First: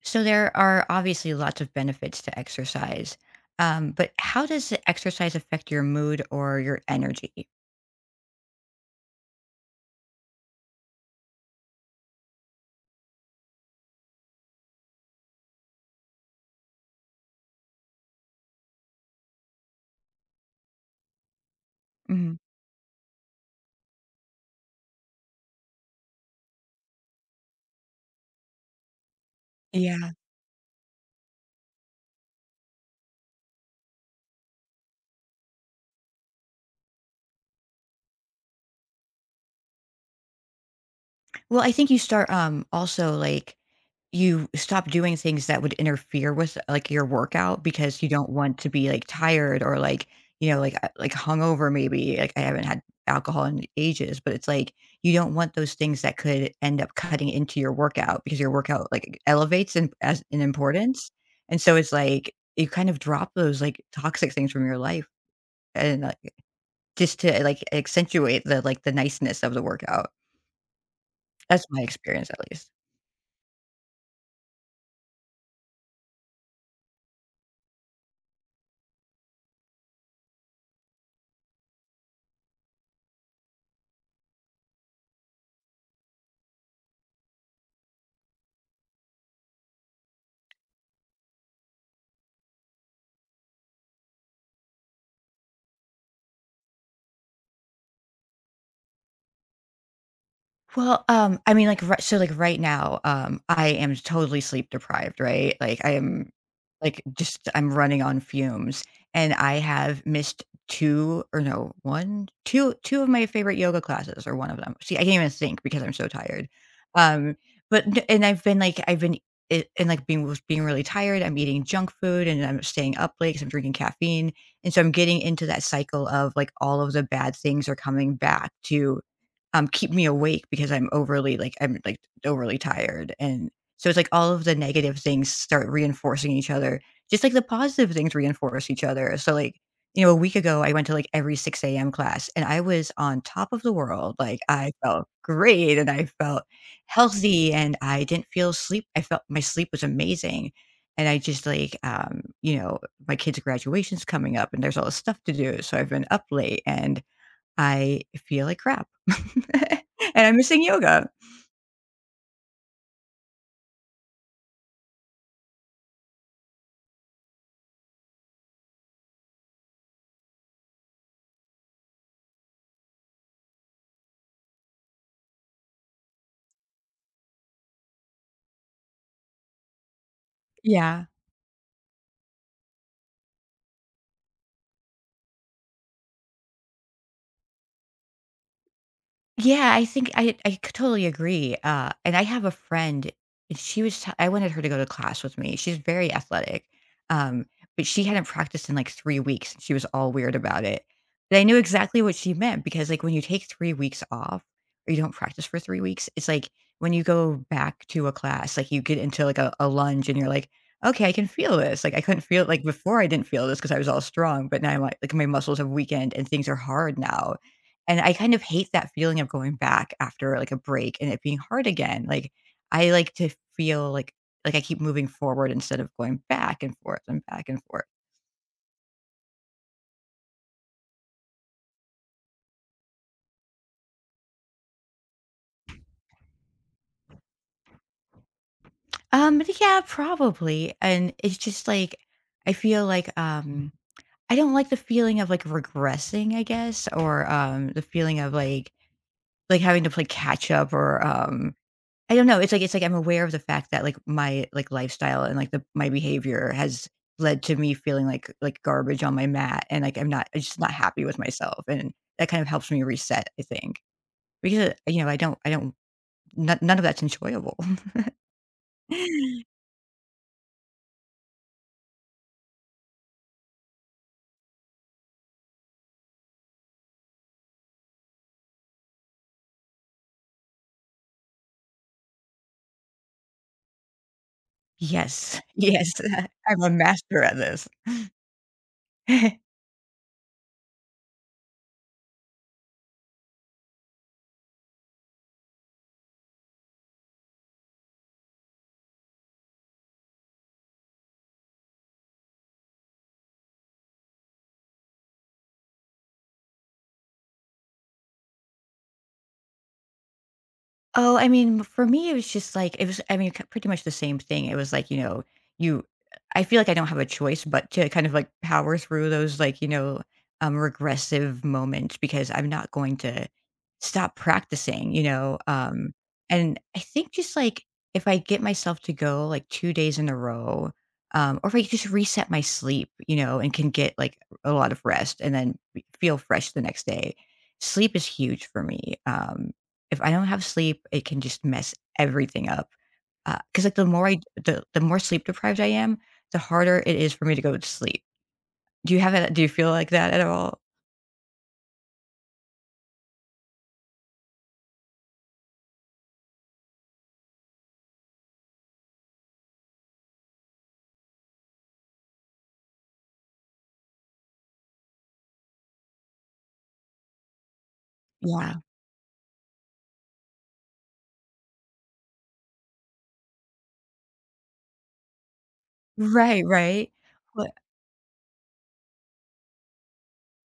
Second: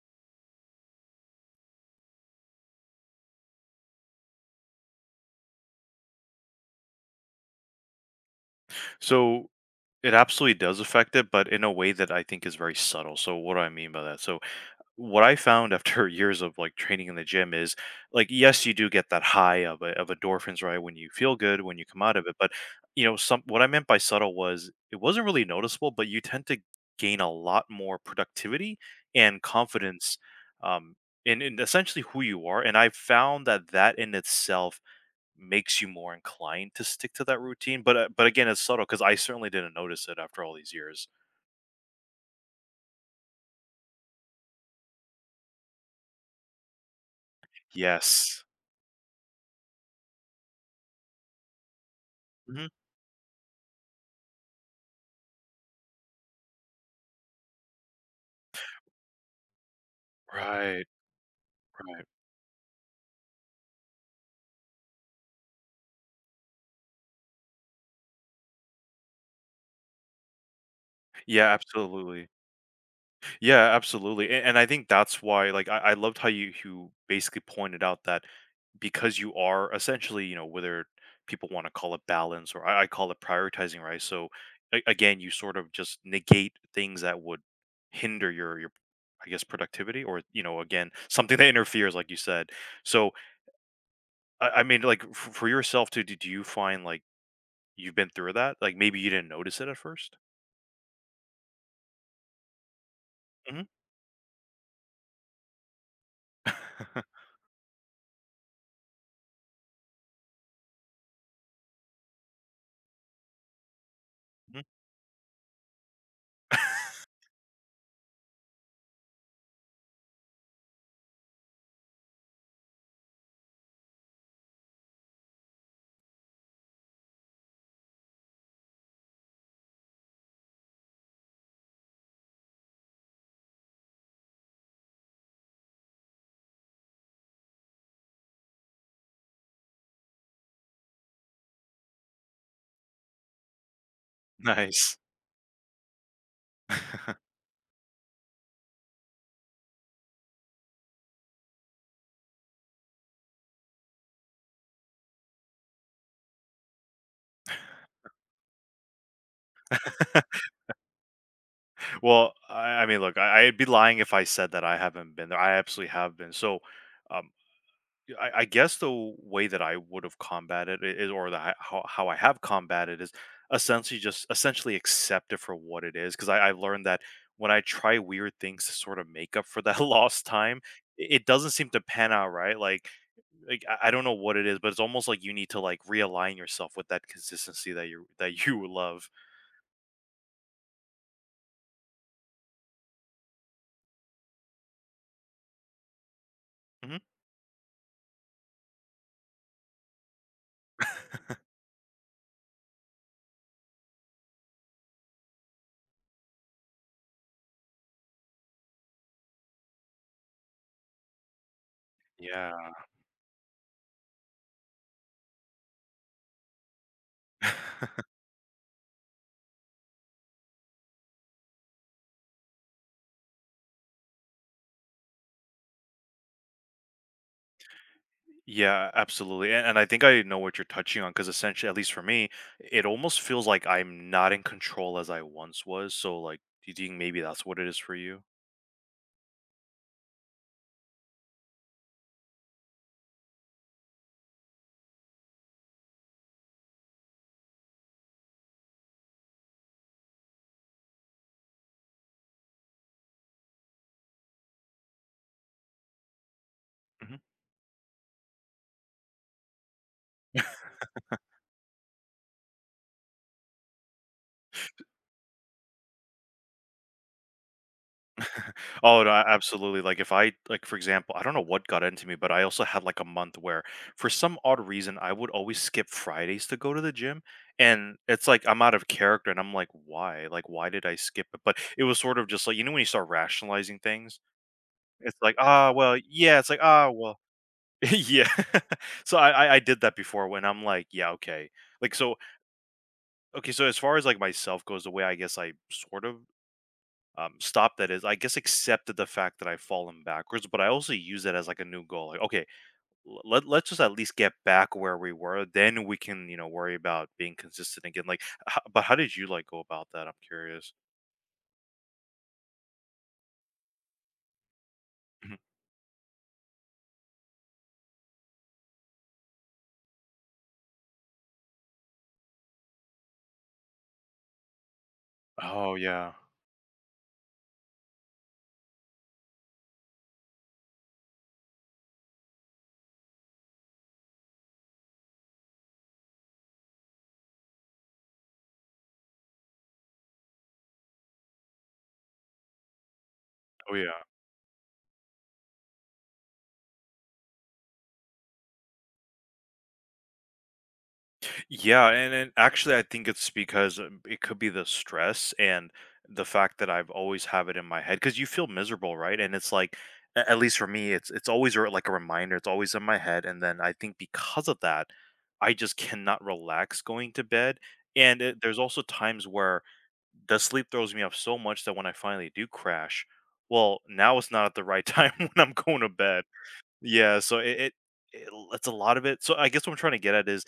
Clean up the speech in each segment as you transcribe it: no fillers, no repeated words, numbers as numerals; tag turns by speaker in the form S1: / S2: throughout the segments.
S1: So there are obviously lots of benefits to exercise, but how does the exercise affect your mood or your energy?
S2: So it absolutely does affect it, but in a way that I think is very subtle. So what do I mean by that? So what I found after years of like training in the gym is like yes, you do get that high of endorphins right when you feel good when you come out of
S1: Mhm.
S2: it, but you know some what I meant by subtle was it wasn't really noticeable, but you tend to gain a lot more productivity and
S1: Yeah.
S2: confidence, um, in essentially who you are, and I found that that in itself makes you more inclined to stick to that routine, but again, it's subtle because I certainly didn't notice it after all these years.
S1: Well, I think you start, also, like, you stop doing things that would interfere with, like, your workout because you don't
S2: Yes.
S1: want to be, like, tired or, like, like, hungover maybe, like, I haven't
S2: Mhm.
S1: had alcohol in ages, but it's, like, you don't want those things that could end up cutting into your workout because your workout, like, elevates in as in
S2: Right,
S1: importance, and so it's,
S2: right.
S1: like, you kind of drop those, like, toxic things from your life and, like, just to, like, accentuate the niceness of the workout.
S2: Yeah,
S1: That's my
S2: absolutely.
S1: experience at least.
S2: Yeah, absolutely, and I think that's why, like, I loved how you basically pointed out that because you are essentially, you know, whether people wanna call it balance or I call it prioritizing, right? So, a again, you sort of just negate things that would hinder your, I guess, productivity or, you know, again, something that interferes, like you said. So I mean, like, f for yourself too, do you find, like, you've been through that? Like, maybe you didn't notice it at first?
S1: Well, I mean, like, ri so, like, right now,
S2: Mhm.
S1: I am totally sleep deprived, right? Like, I am, like, just I'm running on fumes, and I have missed 2 or no, one, 2, 2 of my favorite yoga classes, or 1 of
S2: Mhm.
S1: them. See, I can't even think because I'm so tired. Um, but n and I've been, like I've been it and, like, being really tired, I'm eating junk food, and I'm staying up late 'cause I'm drinking caffeine, and so I'm getting into that cycle of, like, all of the bad things are coming back to, keep me awake because I'm overly tired, and so it's like all of the negative things start reinforcing each other, just like the positive things reinforce each other. So like, a week ago I went to like every 6 a.m. class, and I was on top of the world. Like I
S2: Nice.
S1: felt great, and I felt healthy, and I didn't feel sleep. I felt my sleep was amazing. And I just like, my kids' graduation's coming up and there's all this stuff to do. So I've been up late and I feel like crap. And I'm missing yoga.
S2: Well, I mean, look, I'd be lying if I said that I haven't been there. I absolutely have been. So, um, I guess the way that I would've combated it is or that I how I have combated is essentially just essentially accept it for what it is, 'cause I've learned that when I try weird things to sort of make up for that lost time, I
S1: Yeah.
S2: it doesn't seem to pan out right. Like I don't know what it is, but it's almost like you need to like realign yourself with that consistency that you that you love.
S1: Yeah, I think I totally agree. And I have a friend, and I wanted her to go to class with me. She's very athletic,
S2: Hmm.
S1: um, but she hadn't practiced in like 3 weeks, and she was all weird about it. But I knew exactly what she meant because like when you take 3 weeks off or you don't practice for 3 weeks, it's like when you go back to a class, like you get into like a lunge and you're like, okay, I can feel this. Like I couldn't feel it like
S2: Yeah.
S1: before I didn't feel this because I was all strong, but now I'm like my muscles have weakened and things are hard now and I kind of hate that feeling of going back after, like, a break and it being hard again, like, I like to feel like I keep moving forward instead of going back and forth and back and forth.
S2: Yeah, absolutely. And I think I know what you're touching on because essentially, at least for me, it almost feels like I'm not in control as I once was. So, like, do you think maybe that's what it is for you?
S1: But yeah, probably, and it's just, like, I feel like, I don't like the feeling of, like, regressing, I guess, or, the feeling of, like, having to play catch up, or, I don't know, it's like I'm aware of the fact that, like, my, like, lifestyle and, like, the my behavior has led to me feeling like garbage on my mat, and, like, I'm just not happy with myself, and that kind of helps me reset, I think, because, I don't none of that's enjoyable.
S2: Oh, no, a absolutely, like, if I like, for example, I don't know what got into me, but I also had, like, a month where, for some odd reason, I would always skip Fridays to go to the gym, and it's like I'm out of character, and I'm like, "Why? Like, why did I skip it?" But it was sort of just like you know, when you start rationalizing things? It's like,
S1: Yes,
S2: "Ah,
S1: yes,
S2: well." Yeah, it's like,
S1: I'm a
S2: "Ah, well."
S1: master at this.
S2: Yeah. So, I I I did that before when I'm like, "Yeah, okay." Like, so okay, so as far as, like, myself goes, the way I guess I sort of, stop that is I guess accepted the fact that I've fallen backwards, but I also use it as like a new goal, like, okay, let's just at least get back where we were, then we can, you know, worry about being consistent again. Like but how did you like go about that? I'm curious.
S1: Oh, I mean, for me, it was just like it was. I mean, pretty much the same thing. It was like, you know,
S2: Mhm.
S1: you. I feel like I don't have a choice but to kind of like power through those like, regressive moments because I'm not going to stop practicing. You know,
S2: Oh yeah.
S1: and I think just like if I get myself to go like 2 days in a row, or if I just reset my sleep, and can get like a lot of rest and then feel fresh the next day. Sleep is huge for me. If I don't have sleep, it can just mess everything up, because like,
S2: Oh
S1: the
S2: yeah.
S1: more I the the more sleep deprived I am, the harder it is for me to go to sleep. Do you feel like that at all?
S2: Yeah, and actually, I think it's because, it could be the stress and the fact that I've always have it in my head because you feel miserable, right? And it's like, at least for me, it's always like a reminder. It's always in my head, and then I think because of that, I just cannot relax going to bed. And it,
S1: Yeah.
S2: there's also times where the sleep throws me off so much that when I finally do crash, well, now it's not at the right time when I'm going to bed.
S1: Right, right.
S2: Yeah, so
S1: But
S2: it- it's a lot of it. So I guess what I'm trying to get at is,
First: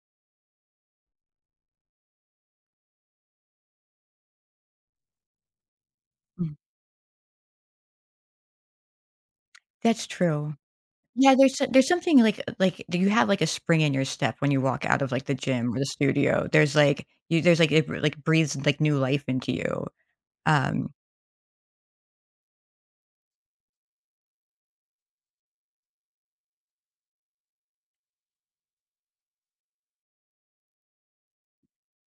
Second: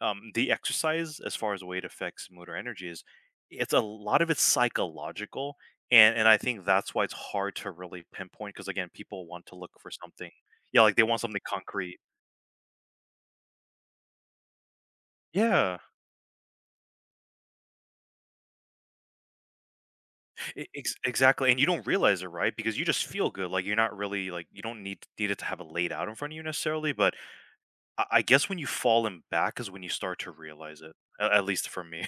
S2: the exercise as far as weight affects mood or energy is it's a lot of it's psychological, and I
S1: mm,
S2: think that's why it's hard to really pinpoint because again people want to look for
S1: that's
S2: something.
S1: true.
S2: Yeah like they want
S1: Yeah,
S2: something
S1: there's
S2: concrete.
S1: something like, do you have, like, a spring in your step when you walk out of, like, the gym
S2: Yeah,
S1: or the studio? There's, like you there's, like it br- like, breathes, like, new life into you. Um
S2: exactly, and you don't realize it, right, because you just feel good, like you're not really like you don't need it to have it laid out in front of you necessarily, but I guess when you fall in back is when you start to realize it, at least for me.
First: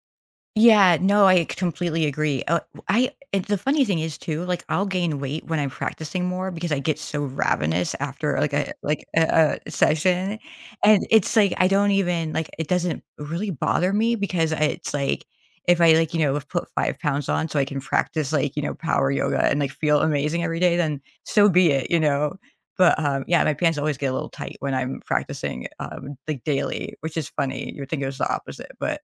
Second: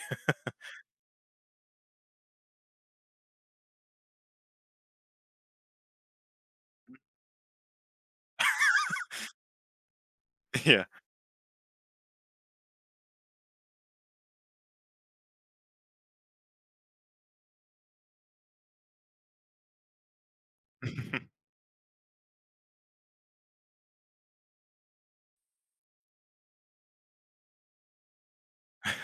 S1: Yeah, no, I completely agree. I and the funny thing is too, like I'll gain weight when I'm practicing more because I get so ravenous after like a session,
S2: Yeah.
S1: and it's like I don't even like it doesn't really bother me because it's like if I like, put 5 pounds on so I can practice like, power yoga and like feel amazing every day, then so be it. But yeah, my pants always get a little tight when I'm practicing, like daily, which is funny. You would think it was the opposite, but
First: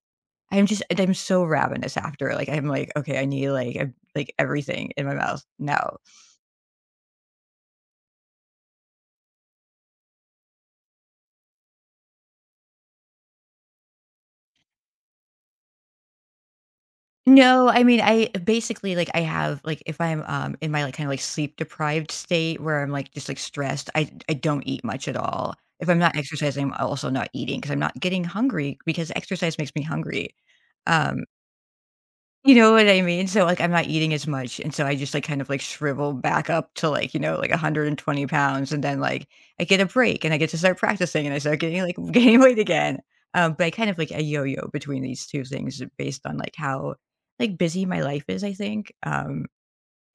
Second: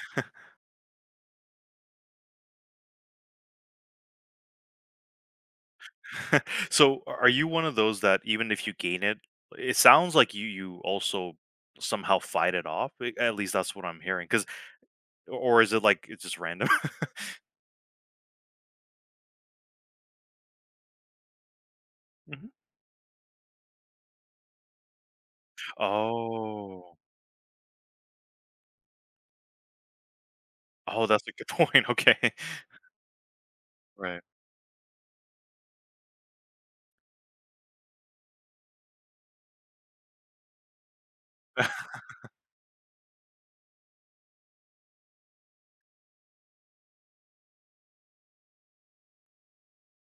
S1: I'm just and I'm so ravenous after, like, I'm like, "Okay, I need, like, everything in my mouth now."
S2: So are you one of those that even if you gain it, it sounds like you also somehow fight it off? At least that's what I'm hearing. Cause or is it like it's just random?
S1: No, I mean, I basically, like, if I'm, in my, like, kinda, like, sleep-deprived
S2: Mhm.
S1: state where I'm, like, just, like, stressed, I don't eat much at all. If I'm not exercising, I'm
S2: Oh.
S1: also not eating because 'cause I'm not getting hungry because exercise makes me hungry.
S2: Oh, that's
S1: Um
S2: a good point. Okay.
S1: You know what I mean? So, like, I'm not eating
S2: Right.
S1: as much, and so I just, like, kind of, like, shrivel back up to, like, like, 120 pounds, and then, like, I get a break, and I get to start practicing, and I start getting, like, gaining weight again. But I kind of, like, a yo-yo between these 2 things based on, like, how, like, busy my life is, I think.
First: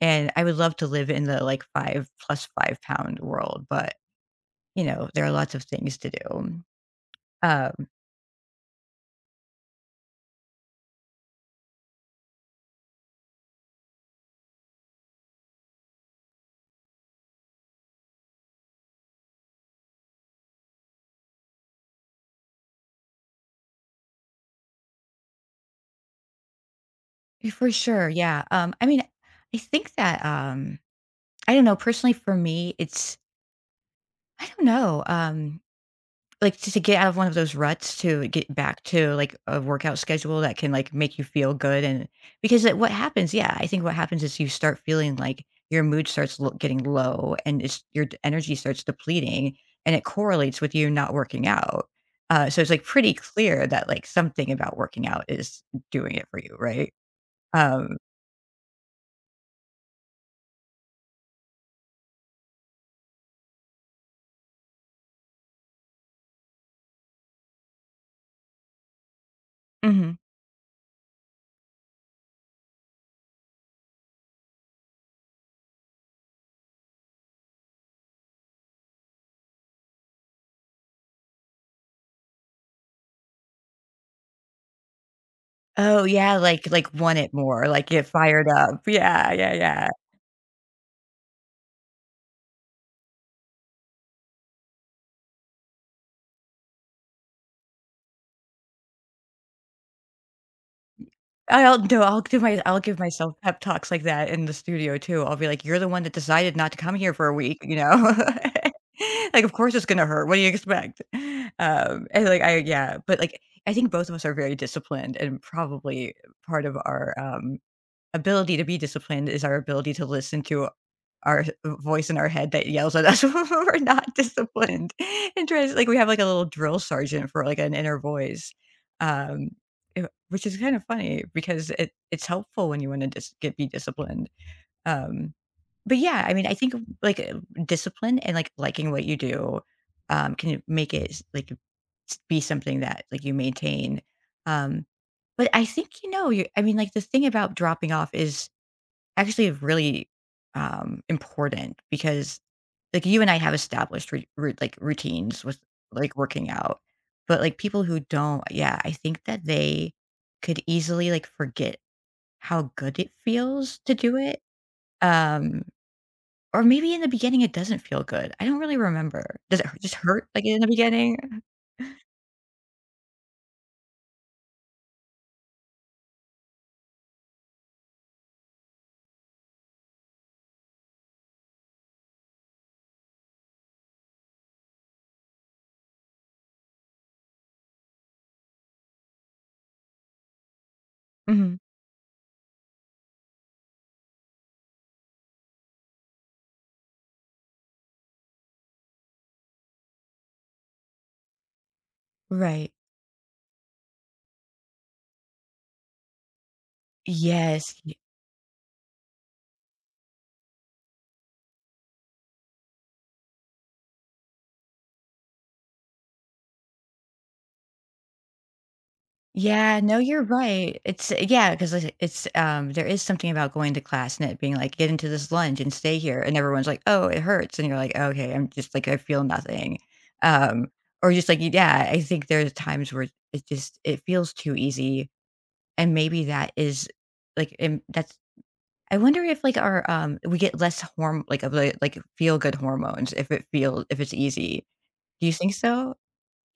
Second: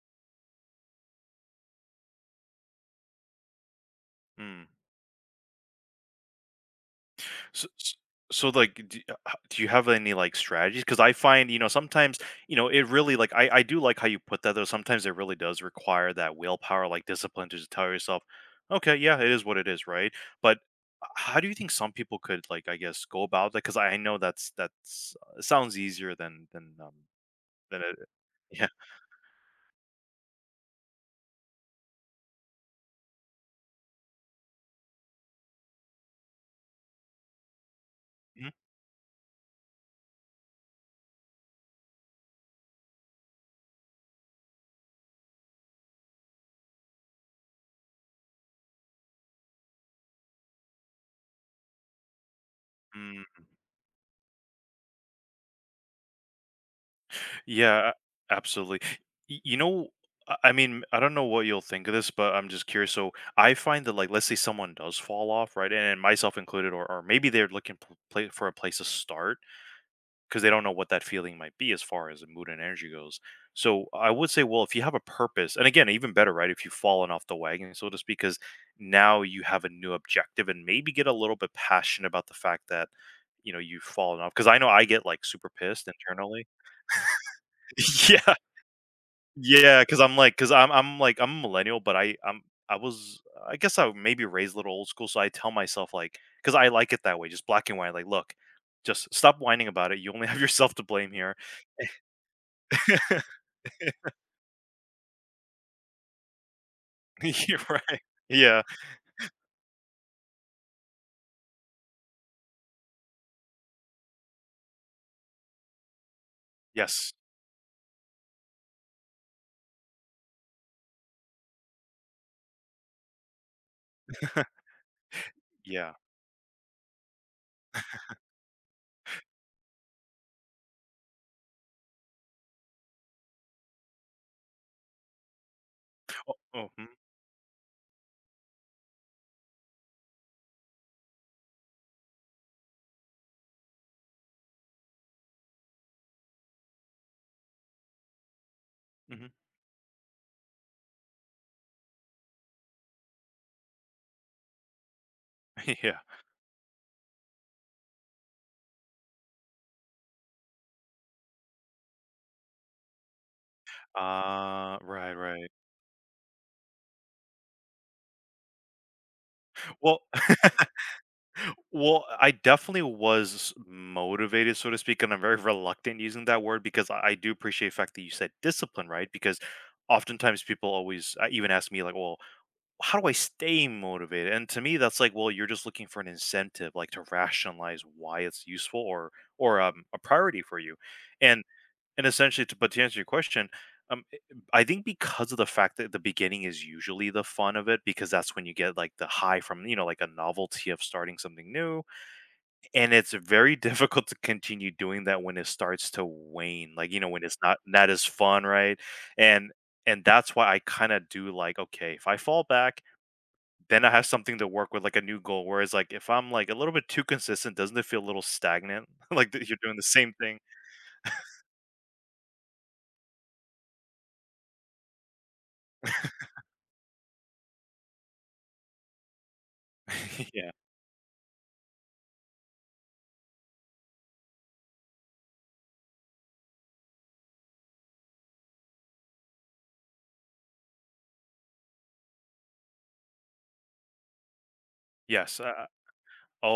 S1: And I would love to live in the, like, 5 plus 5 pound world, but,
S2: Mm.
S1: there are lots of things to do.
S2: So,
S1: Um,
S2: s so, like, d h do you have any, like, strategies? Because I find, you know, sometimes, you know, it really like, I do like how you put that, though, sometimes it really does require that willpower, like, discipline to just tell yourself, "Okay, yeah, it is what it is," right? But h how do you think some people could, like, I guess, go about that? Because I know that's, it sounds easier
S1: for
S2: than it
S1: sure, yeah.
S2: Yeah.
S1: I mean, I think that, I don't know, personally for me, it's I don't know, like, to get out of one of those ruts to get back to, like, a workout schedule that can, like, make you feel good and because it what happens yeah, I think what happens is you start feeling like your mood starts l getting low and it's your d energy starts depleting, and it correlates with you not working out. So it's, like, pretty
S2: Mhm.
S1: clear that, like, something about working out is doing it for you, right?
S2: Yeah,
S1: Um
S2: absolutely. You know, I mean, I don't know what you'll think of this, but I'm just curious. So I find that, like, let's say someone does fall off, right, and myself included, or maybe they're looking p- pla for a place to start
S1: Mhm.
S2: because they don't know what that feeling might be as far as the mood and energy goes. So I would say, well, if you have a purpose, and again, even better, right, if you've fallen off the wagon, so to speak, because now you have a new objective and maybe get a little bit passionate about the fact that you know you've fallen off because I know I get like super pissed
S1: Oh, yeah,
S2: internally.
S1: like, want it more, like, get
S2: Yeah.
S1: fired up. Yeah, yeah,
S2: Yeah,
S1: yeah.
S2: because I'm like, 'cause I'm like I'm a millennial, but I guess I maybe raised a little old school, so I tell myself like, because I like it that way, just black and white, like, "Look, just stop whining about it. You only have yourself to blame here."
S1: I'll do my I'll give myself pep talks like that in the studio too. I'll be like, "You're the one that decided not to come here for a week,"
S2: You're
S1: you
S2: right.
S1: know?
S2: Yeah.
S1: Like, "Of course it's gonna hurt. What do you expect?" And, like, I yeah, but, like, I think both of us are very disciplined, and probably part of our,
S2: Yes.
S1: ability to be disciplined is our ability to listen to our voice in our head that yells at us when we're not disciplined and tries like,
S2: Yeah.
S1: we have, like, a little drill sergeant for, like, an inner voice, um, which is kind of funny because it's helpful when you wanna just get be disciplined, um, but yeah, I
S2: Oh
S1: mean, I
S2: oh,
S1: think,
S2: mhm,
S1: like, discipline and, like, liking what you do, can make it s like, s be something that, like, you maintain, um, but I think, you know, you I mean, like, the thing about dropping off is
S2: mhm.
S1: actually really important because like you and I have established like routines with
S2: Yeah.
S1: like working out. But like people who don't, yeah, I think that they could easily like forget how good it feels to do it.
S2: Right, right.
S1: Um or maybe in the beginning it doesn't feel good. I don't really remember. Does it just
S2: Well
S1: hurt like in the beginning?
S2: Well, I definitely was motivated, so to speak, and I'm very reluctant using that word because I do appreciate the fact that you said discipline, right? Because oftentimes people always, even ask me like, "Well, how do I stay motivated?" And to me, that's like, "Well, you're just looking for an incentive, like to rationalize why it's useful or, a priority for you." And
S1: Mhm.
S2: and essentially, to answer your question, um, i- I think because of the fact that the beginning is usually the fun of it, because that's when you get like the high from you know like a novelty of starting something new,
S1: Right.
S2: and it's very difficult to continue doing that when it starts to wane, like, you know, when it's
S1: Yes.
S2: not as fun, right? And and that's why I kinda do like, okay, if I fall back, then I have something to work with, like a new goal, whereas, like, if I'm, like, a little bit too consistent, doesn't it feel a little stagnant? Like that you're doing
S1: Yeah,
S2: the
S1: no,
S2: same
S1: you're
S2: thing?
S1: right. It's yeah, because it's, there is something about going to class and it being like, "Get into this lunge and stay here," and everyone's like, "Oh, it hurts," and you're like, "Okay, I'm just like, I feel nothing."
S2: Yeah.
S1: Um, or just like, yeah, I think there's times where it feels too easy, and maybe that is like, that's I wonder if like our, we get less horm like of the feel good hormones if it's easy. Do you
S2: Yes,
S1: think so?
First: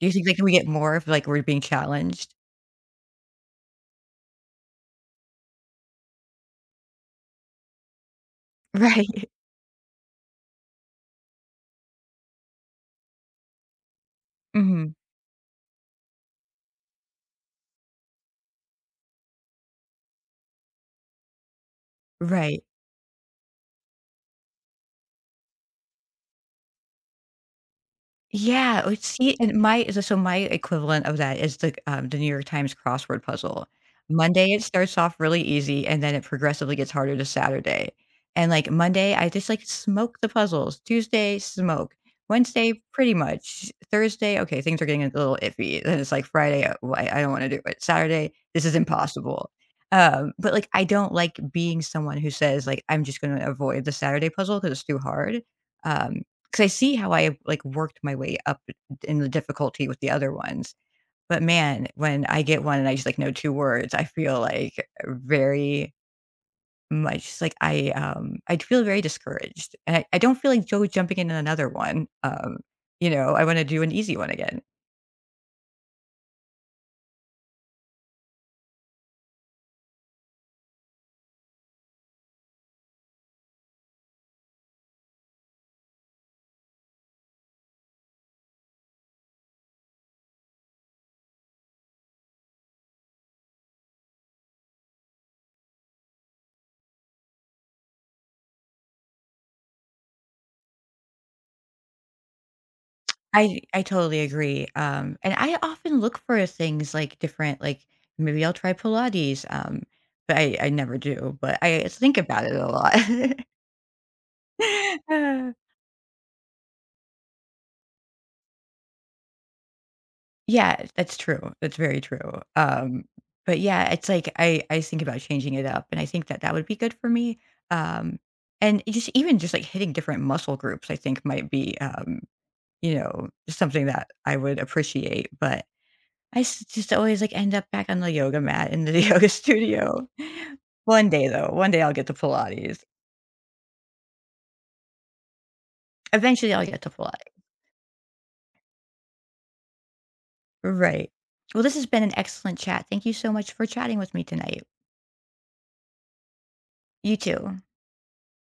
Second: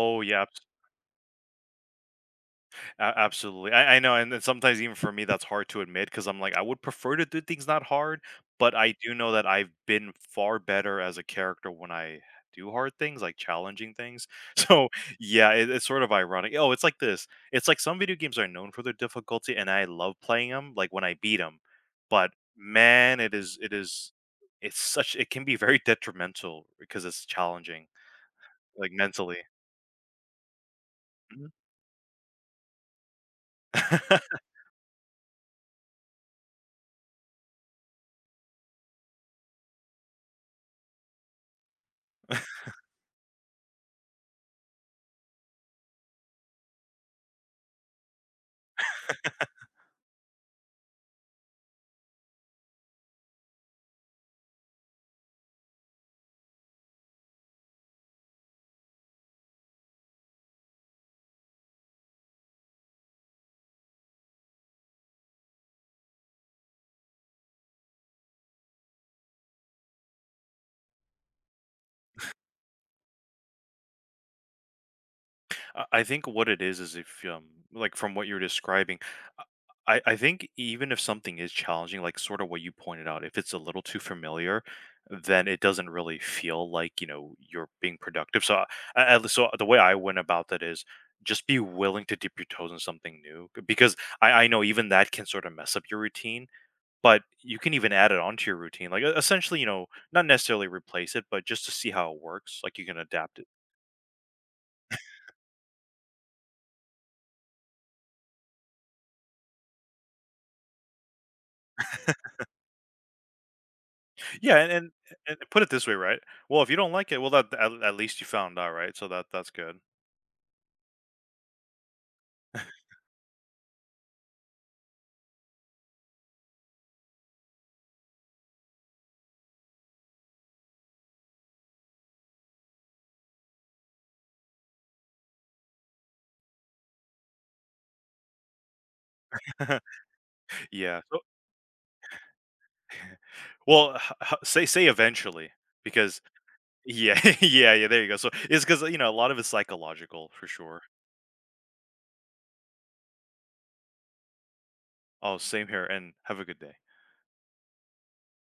S1: Do you think like
S2: yeah.
S1: we get more if like we're being challenged?
S2: A Absolutely. I know, and then sometimes even for me, that's hard to admit because 'cause I'm like, I would prefer to do things not hard, but I do
S1: Right.
S2: know that I've been far better as a character when I do hard things, like challenging things. So,
S1: Mhm.
S2: yeah, it's sort of ironic. Oh, it's like this. It's like some video games are known for their difficulty, and I love playing them. Like, when I beat them, but
S1: Right.
S2: man, it's such it can be very detrimental because it's challenging,
S1: Yeah,
S2: like,
S1: oh, see,
S2: mentally.
S1: and my so so my equivalent of that
S2: Mhm.
S1: is the, the New York Times crossword puzzle. Monday, it starts off really easy, and then it progressively gets harder to Saturday, and, like, Monday, I just, like, smoke the puzzles. Tuesday, smoke. Wednesday, pretty much. Thursday, okay, things are getting a little iffy. Then it's like Friday, "Well, I don't wanna do it." Saturday, this is impossible. But, like, I don't like being someone who says, like, "I'm just gonna avoid the Saturday puzzle because it's too hard." Um 'Cause I see how I, like, worked my way up in the difficulty with the other ones, but man, when I get one and I just, like, know 2 words, I feel, like, very much like I feel very discouraged, and I don't feel like Joe jumping in another one, I wanna do an easy one again.
S2: I think what it is if like from what you're describing, uh, I think even if something is challenging, like sort of what you pointed out, if it's a little too familiar, then it doesn't really feel like you know you're being productive. So so the way I went about that is just be willing to dip your toes in something new, because I know even that can sort of mess up your routine, but you can even add it onto your routine, like essentially you know not necessarily replace it, but just to see how it works, like you can adapt.
S1: I totally agree, and I often look for things, like, different like, maybe I'll try Pilates, but I never do, but I think about it a lot.
S2: Yeah, and and put it this way, right? Well, if you don't like it, well, that at least you found out, right? So that that's good.
S1: Yeah, that's true. That's very true. But yeah, it's like I think about changing it up, and I think that that would be good for me. Um, and it just even just like hitting different muscle groups, I think might be, something that I would appreciate. But I just always like end up back on the yoga mat in the yoga studio.
S2: Yeah.
S1: One
S2: So,
S1: day though, one day I'll get to Pilates.
S2: well, say eventually, because
S1: Eventually, I'll get to
S2: yeah,
S1: Pilates.
S2: yeah, yeah. There you go. So it's because you know a lot of it's psychological for sure.
S1: Right. Well, this has been an excellent chat. Thank you so much for chatting with me tonight.
S2: Oh, same here, and have a good day.
S1: You too.